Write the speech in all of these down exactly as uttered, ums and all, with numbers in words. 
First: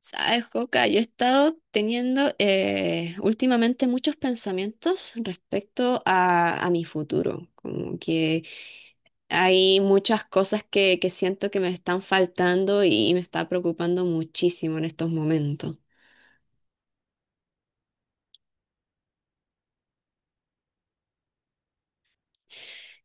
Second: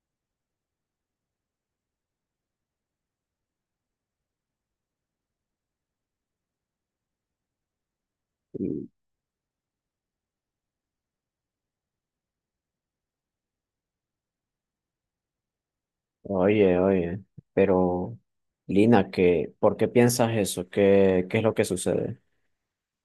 Sabes, Joca, yo he estado teniendo eh, últimamente muchos pensamientos respecto a, a mi futuro, como que Mm, hay muchas cosas que, que siento que me están faltando y me está preocupando muchísimo en estos momentos. Oye, oye, pero Lina, ¿qué, por qué piensas eso? ¿Qué, qué es lo que sucede?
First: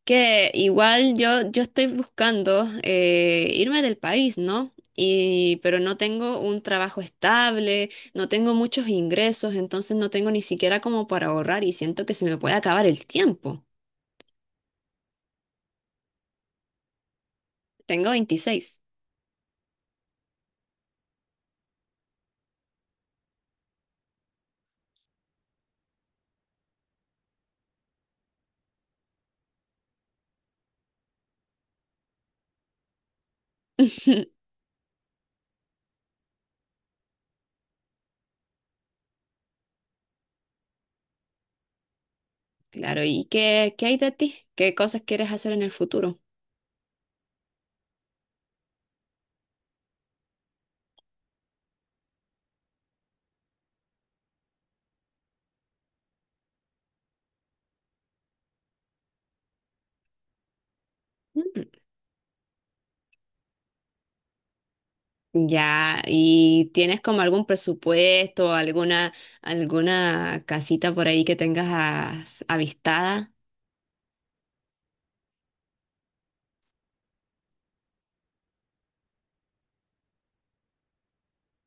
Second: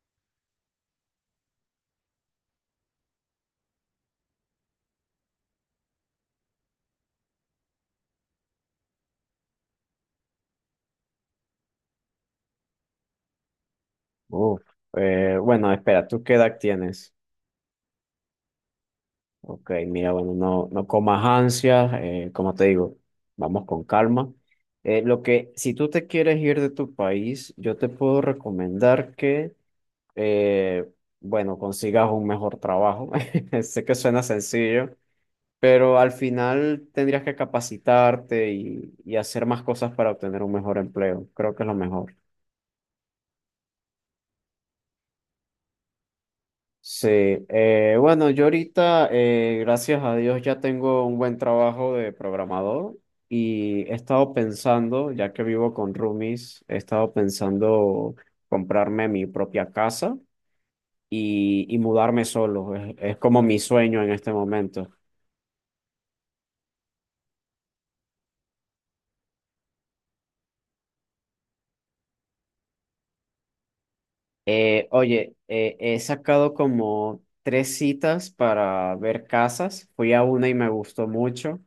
Que igual yo, yo estoy buscando eh, irme del país, ¿no? Y, pero no tengo un trabajo estable, no tengo muchos ingresos, entonces no tengo ni siquiera como para ahorrar y siento que se me puede acabar el tiempo. Uf, eh, bueno, espera, ¿tú qué edad tienes? Tengo veintiséis. Ok, mira, bueno, no, no comas ansias, eh, como te digo, vamos con calma. Eh, lo que, si tú te quieres ir de tu país, yo te puedo recomendar que, eh, bueno, consigas un mejor trabajo. Sé que suena sencillo. Pero al final tendrías que capacitarte y, y hacer más cosas para obtener un mejor empleo. Creo que es lo mejor. Claro, ¿y qué, qué hay de ti? ¿Qué cosas quieres hacer en el futuro? Sí, eh, bueno, yo ahorita, eh, gracias a Dios, ya tengo un buen trabajo de programador. Y he estado pensando, ya que vivo con roomies, he estado pensando comprarme mi propia casa Mm. y, y mudarme solo. Es, es como mi sueño en este momento. Ya, ¿y tienes como algún presupuesto, alguna, alguna casita por ahí que tengas as- avistada? Eh, oye, eh, he sacado como tres citas para ver casas. Fui a una y me gustó mucho.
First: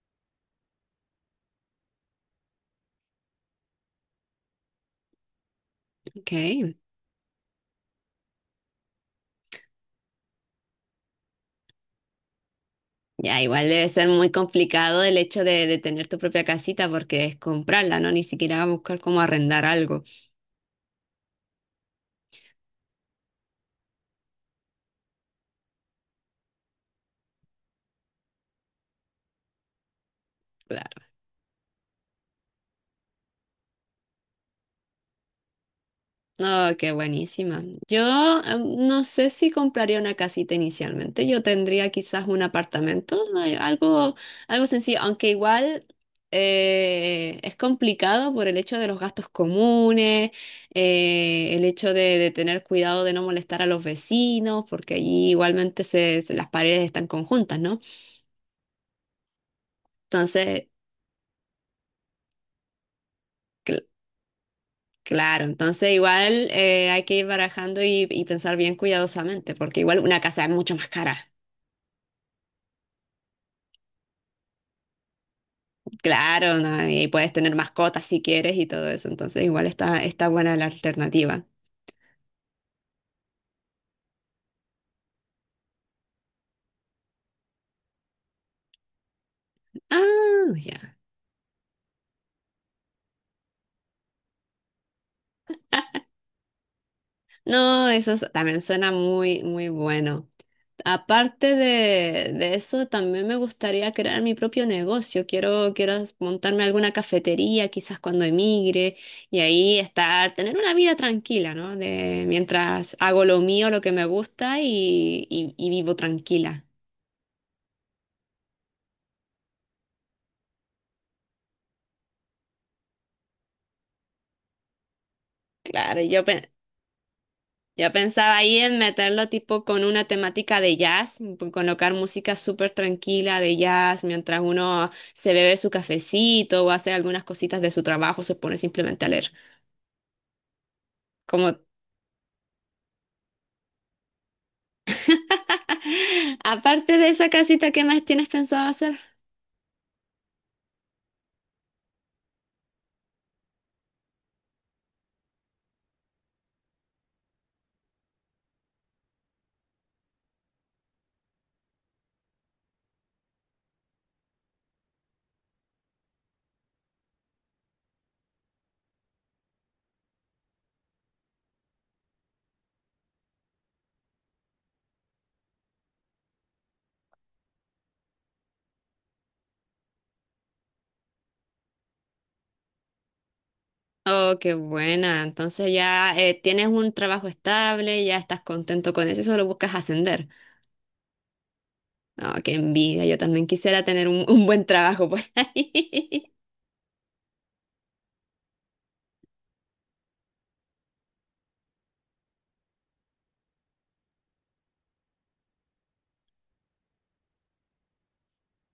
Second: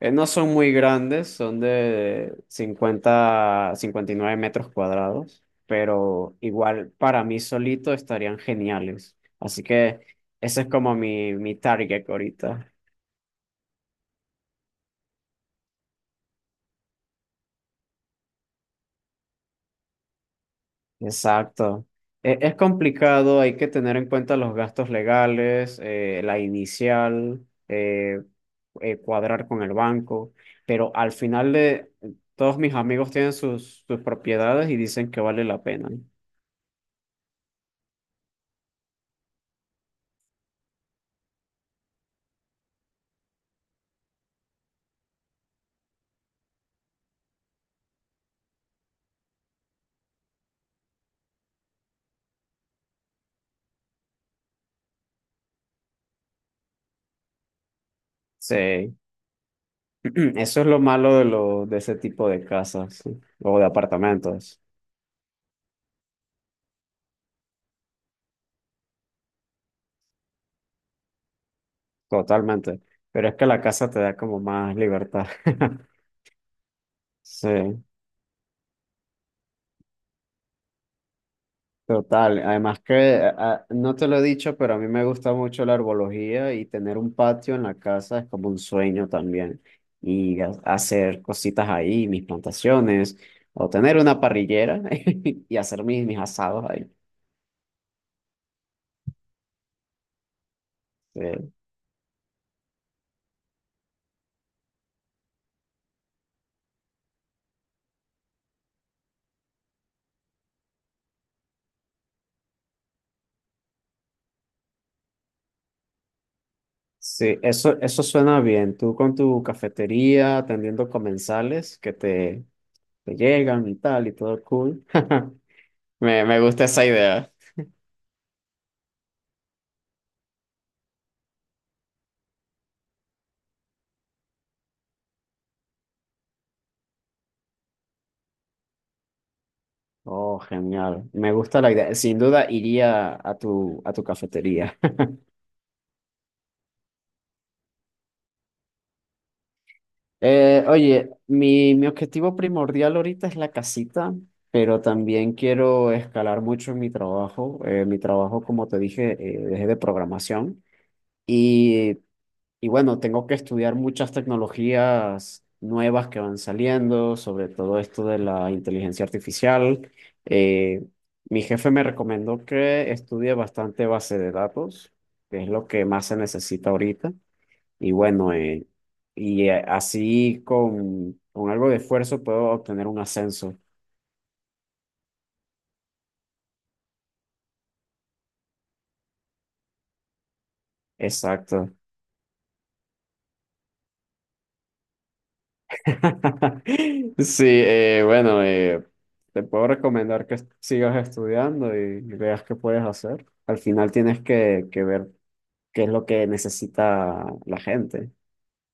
Eh, no son muy grandes, son de cincuenta, cincuenta y nueve metros cuadrados, Ok. pero igual para mí solito estarían geniales. Así que ese es como mi, mi target ahorita. Ya, igual debe ser muy complicado el hecho de, de tener tu propia casita porque es comprarla, ¿no? Ni siquiera buscar cómo arrendar algo. Exacto. E- Es, complicado, hay que tener en cuenta los gastos legales, eh, la inicial, eh, eh, cuadrar con el banco, pero Claro. al final de todos mis amigos tienen sus, sus propiedades y dicen que vale la pena. No, qué buenísima. Yo em, no sé si compraría una casita inicialmente. Yo tendría quizás un apartamento, ¿no? Algo, algo sencillo, aunque igual eh, es complicado por el hecho de los gastos comunes, eh, el hecho de, de tener cuidado de no molestar a los vecinos, porque allí igualmente se, se- las paredes están conjuntas, ¿no? Sí. Eso Entonces, es lo malo de, lo, de ese tipo de casas, sí, o de Cl- apartamentos. claro, entonces igual eh, hay que ir barajando y, y pensar bien cuidadosamente, porque igual una casa es mucho más cara. Totalmente. Pero es que la casa te da como más libertad. Claro, ¿no? Y puedes Sí. tener mascotas si quieres y todo eso, entonces igual está, está buena la alternativa. Total, además que a- no te lo he dicho, pero a mí me gusta mucho la herbología y tener un patio en la casa es como un sueño también. Y ha- Ah, ya. hacer cositas ahí, mis plantaciones, o tener una parrillera y hacer mis, mis asados ahí. No, eso es- también suena muy, muy bueno. Eh, Aparte de, de eso, también me gustaría crear mi propio negocio. Quiero, quiero montarme alguna cafetería, quizás cuando emigre, y ahí estar, tener una vida tranquila, ¿no? De, mientras hago lo mío, lo que me gusta y, y- y vivo tranquila. Sí, eso, eso suena bien. Tú con tu cafetería, atendiendo comensales que te, te llegan y tal, y todo cool. Claro, yo, Me, me pe- gusta esa idea. yo pensaba ahí en meterlo tipo con una temática de jazz, p- colocar música súper tranquila de jazz mientras uno se bebe su cafecito o hace algunas cositas de su trabajo, se pone simplemente a leer. Oh, genial. Me Como gusta la idea. Sin duda iría a tu, a tu cafetería. Aparte de esa casita, ¿qué más tienes pensado hacer? Eh, oye, mi, mi objetivo primordial ahorita es la casita, pero también quiero escalar mucho en mi trabajo. Eh, mi trabajo, como te dije, eh, es de programación. Y Y bueno, tengo que estudiar muchas tecnologías nuevas que van saliendo, sobre todo esto de la inteligencia artificial. Eh, Mi jefe me recomendó que estudie bastante base de datos, que es lo que más se necesita ahorita. Y bueno, eh, y eh, así con, con algo de esfuerzo puedo obtener un ascenso. Oh, qué buena. Entonces ya eh, tienes un trabajo estable, ya estás contento con eso, y solo buscas ascender. Exacto. Oh, qué envidia. Yo también quisiera tener un, un buen trabajo por ahí. Sí, eh, bueno, eh, te puedo recomendar que sigas estudiando y, y veas qué puedes hacer. Al final tienes que, que ver qué es lo que necesita la gente.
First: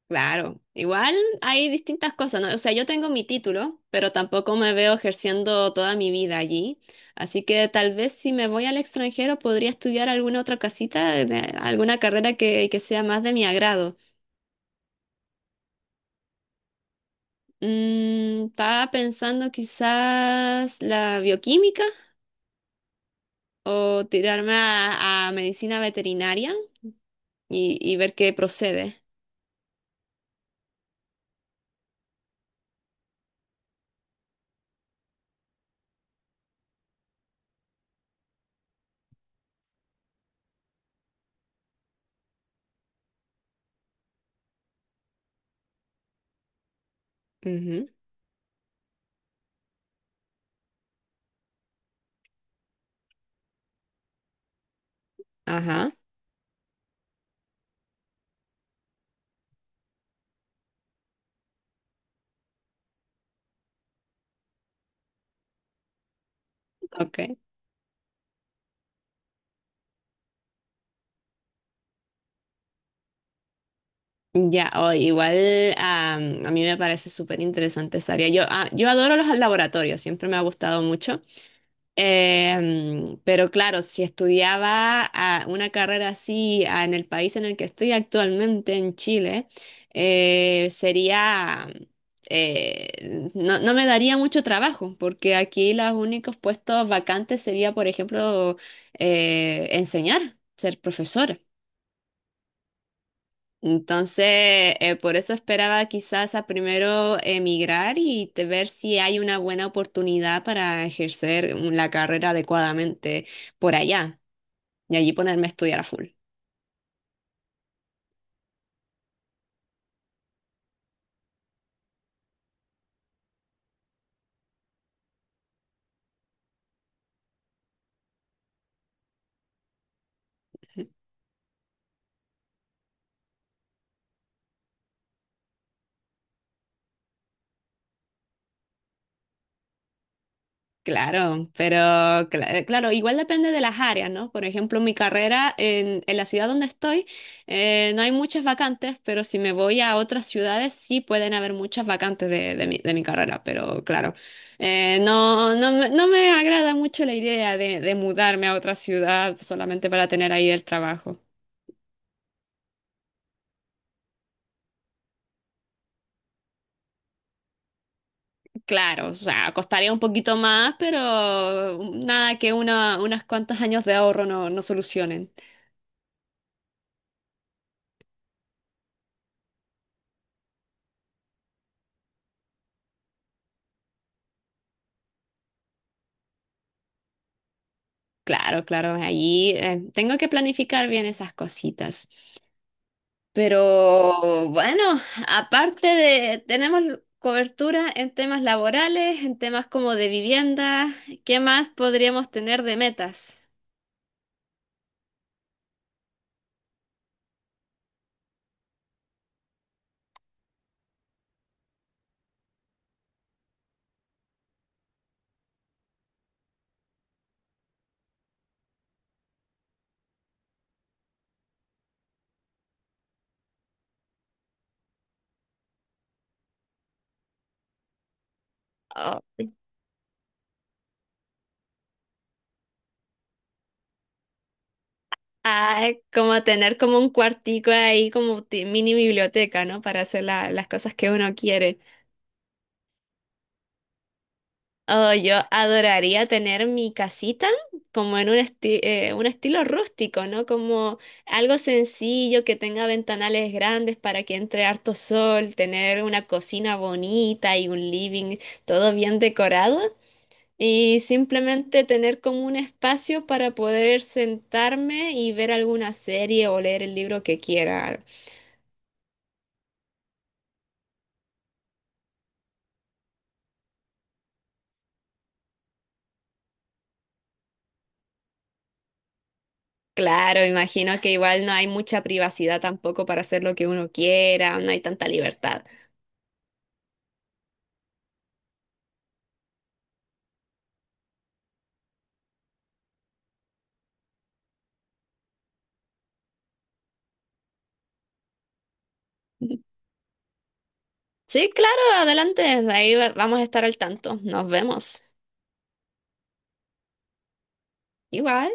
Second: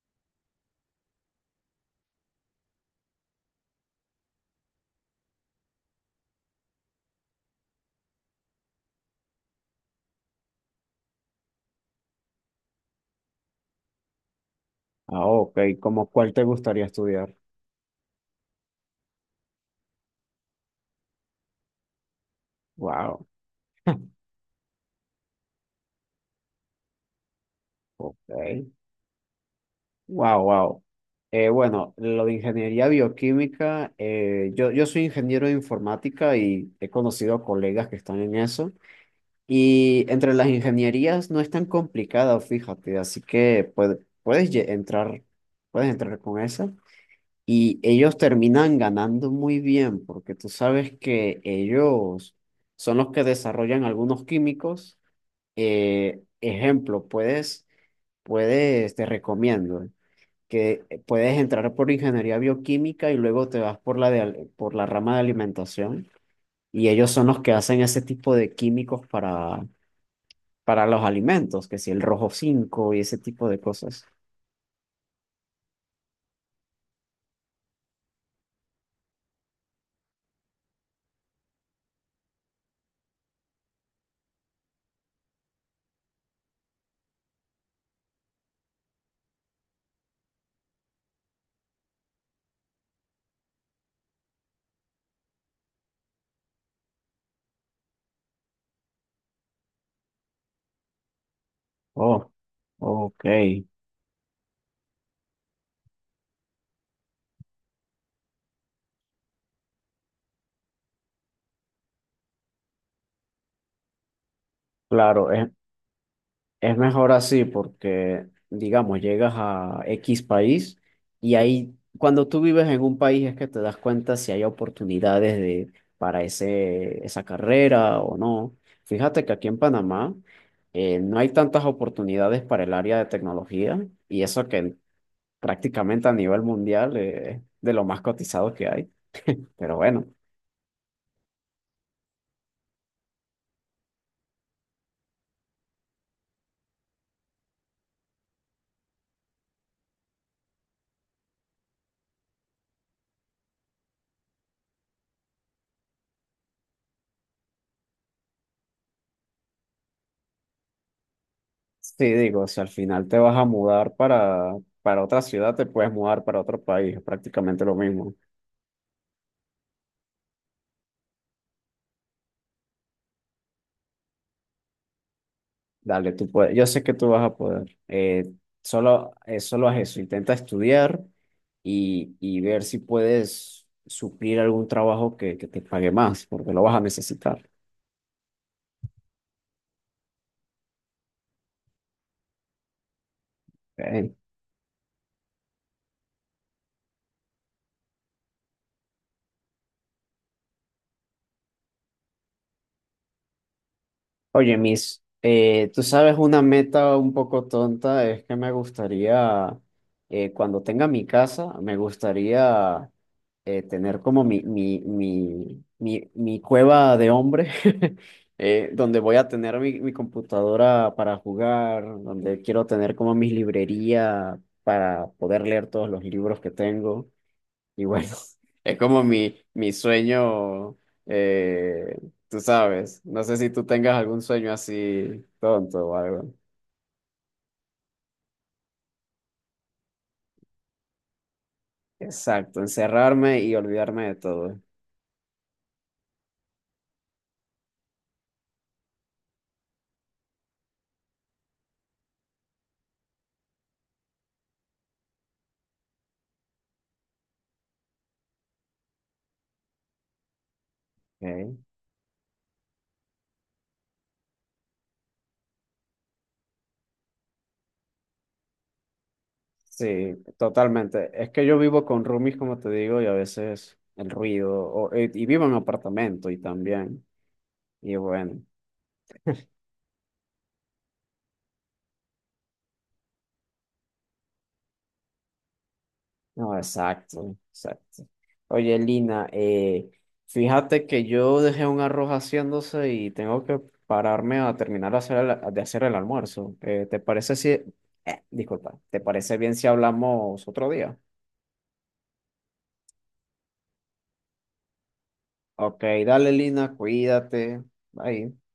Claro, igual hay distintas cosas, ¿no? O sea, yo tengo mi título, pero tampoco me veo ejerciendo toda mi vida allí. Así que tal vez si me voy al extranjero podría estudiar alguna otra casita, de- alguna carrera que, que sea más de mi agrado. Ah, ok, ¿cómo cuál te gustaría estudiar? Mm, estaba pensando quizás la bioquímica Wow, o tirarme a, a medicina veterinaria y, y ver ok, qué procede. wow, wow. Eh, bueno, lo de ingeniería bioquímica, eh, yo, yo soy ingeniero de informática y he conocido colegas que están en eso. Y entre las ingenierías no es tan complicado, fíjate, así que puede- puedes lle- entrar, puedes entrar con esa. Y Ujú. ellos terminan ganando muy bien, porque tú sabes que ellos son los que desarrollan algunos químicos. Ajá, Eh, ejemplo, puedes, puedes, te recomiendo que puedes entrar por ingeniería bioquímica y luego te vas por la de, al- por la rama de alimentación. Y ellos ok. son los que hacen ese tipo de químicos para para los alimentos, que si el rojo cinco y ese tipo de cosas. Ya, o igual am, a mí me parece súper interesante esa área. Yo, ah, yo adoro los laboratorios, siempre me ha gustado mucho. Em, pero claro, si estudiaba ah, una carrera así ah, en el país en el que estoy actualmente, en Chile, eh, sería, eh, no, no me daría mucho trabajo, porque aquí los únicos puestos vacantes sería, por ejemplo, eh, enseñar, ser profesora. Oh, ok, Entonces, eh, por eso esperaba quizás a primero emigrar y te- ver si hay una buena oportunidad para ejercer la carrera adecuadamente por allá y allí claro, ponerme a es, estudiar a full. es mejor así porque, digamos, llegas a X país y ahí, cuando tú vives en un país es que te das cuenta si hay oportunidades de, para ese, esa carrera o no. Fíjate que aquí en Panamá, eh, no hay tantas oportunidades para el área de tecnología, y eso que prácticamente a nivel mundial, eh, es de lo más cotizado que hay, pero bueno. Claro, pero cla- eh, claro, igual depende de las áreas, ¿no? Por ejemplo, mi carrera en, en la ciudad donde estoy, eh, no hay muchas vacantes, pero si me voy a otras ciudades sí pueden haber muchas vacantes de, de mi, de mi carrera, pero claro, eh, no, no, me no me agrada mucho la idea de, de mudarme a otra ciudad solamente para tener ahí el trabajo. Sí, digo, si al final te vas a mudar para, para otra ciudad, te puedes mudar para otro país, es prácticamente lo mismo. Claro, o sea, costaría un poquito más, pero nada que una, unas cuantas años de ahorro no, no solucionen. Dale, tú puedes, yo sé que tú vas a poder. Eh, solo, eh, solo haz eso, intenta estudiar y, y ver si puedes suplir algún trabajo que, que te pague más, porque lo vas a necesitar. Claro, claro, allí eh, tengo que planificar bien esas cositas. ¿Ok? Pero bueno, aparte de, tenemos cobertura en temas laborales, en temas como de vivienda, ¿qué más podríamos tener de metas? Oye, Miss, eh, tú sabes, una meta un poco tonta es que me gustaría, eh, cuando tenga mi casa, me gustaría, eh, tener como mi, mi, mi, mi, mi cueva de hombre. Eh, donde voy a tener mi, mi computadora para jugar, donde quiero tener como mi librería para poder leer todos los libros que tengo. Y bueno, es como Oh, mi, mi sueño, eh, tú sabes. No sé si tú tengas algún sueño así tonto o ay, algo. como tener como un cuartico ahí, como ti- mini biblioteca, ¿no? Para hacer la- las cosas que uno quiere. Exacto, encerrarme y olvidarme de todo. Oh, yo adoraría tener mi casita como en un, esti- eh, un estilo rústico, ¿no? Como algo sencillo que tenga ventanales grandes para que entre harto sol, tener una cocina bonita y un living todo bien decorado y Ok. simplemente tener como un espacio para poder sentarme y ver alguna serie o leer el libro que quiera. Sí, totalmente. Es que yo vivo con roomies, como te digo, y a veces el ruido, o- y y vivo en apartamento y también, y bueno. Claro, imagino que igual no hay mucha privacidad tampoco para hacer lo que uno quiera, no hay tanta libertad. No, exacto, exacto. Oye, Lina, eh, fíjate que yo dejé un arroz haciéndose y tengo que pararme a terminar de hacer el, de hacer el almuerzo. Eh, ¿te parece si... eh, Disculpa, ¿te parece bien si hablamos otro día? Sí, claro, adelante. Ahí va- vamos a estar al tanto. Nos vemos. Ok, dale, Lina, cuídate. Bye. Igual.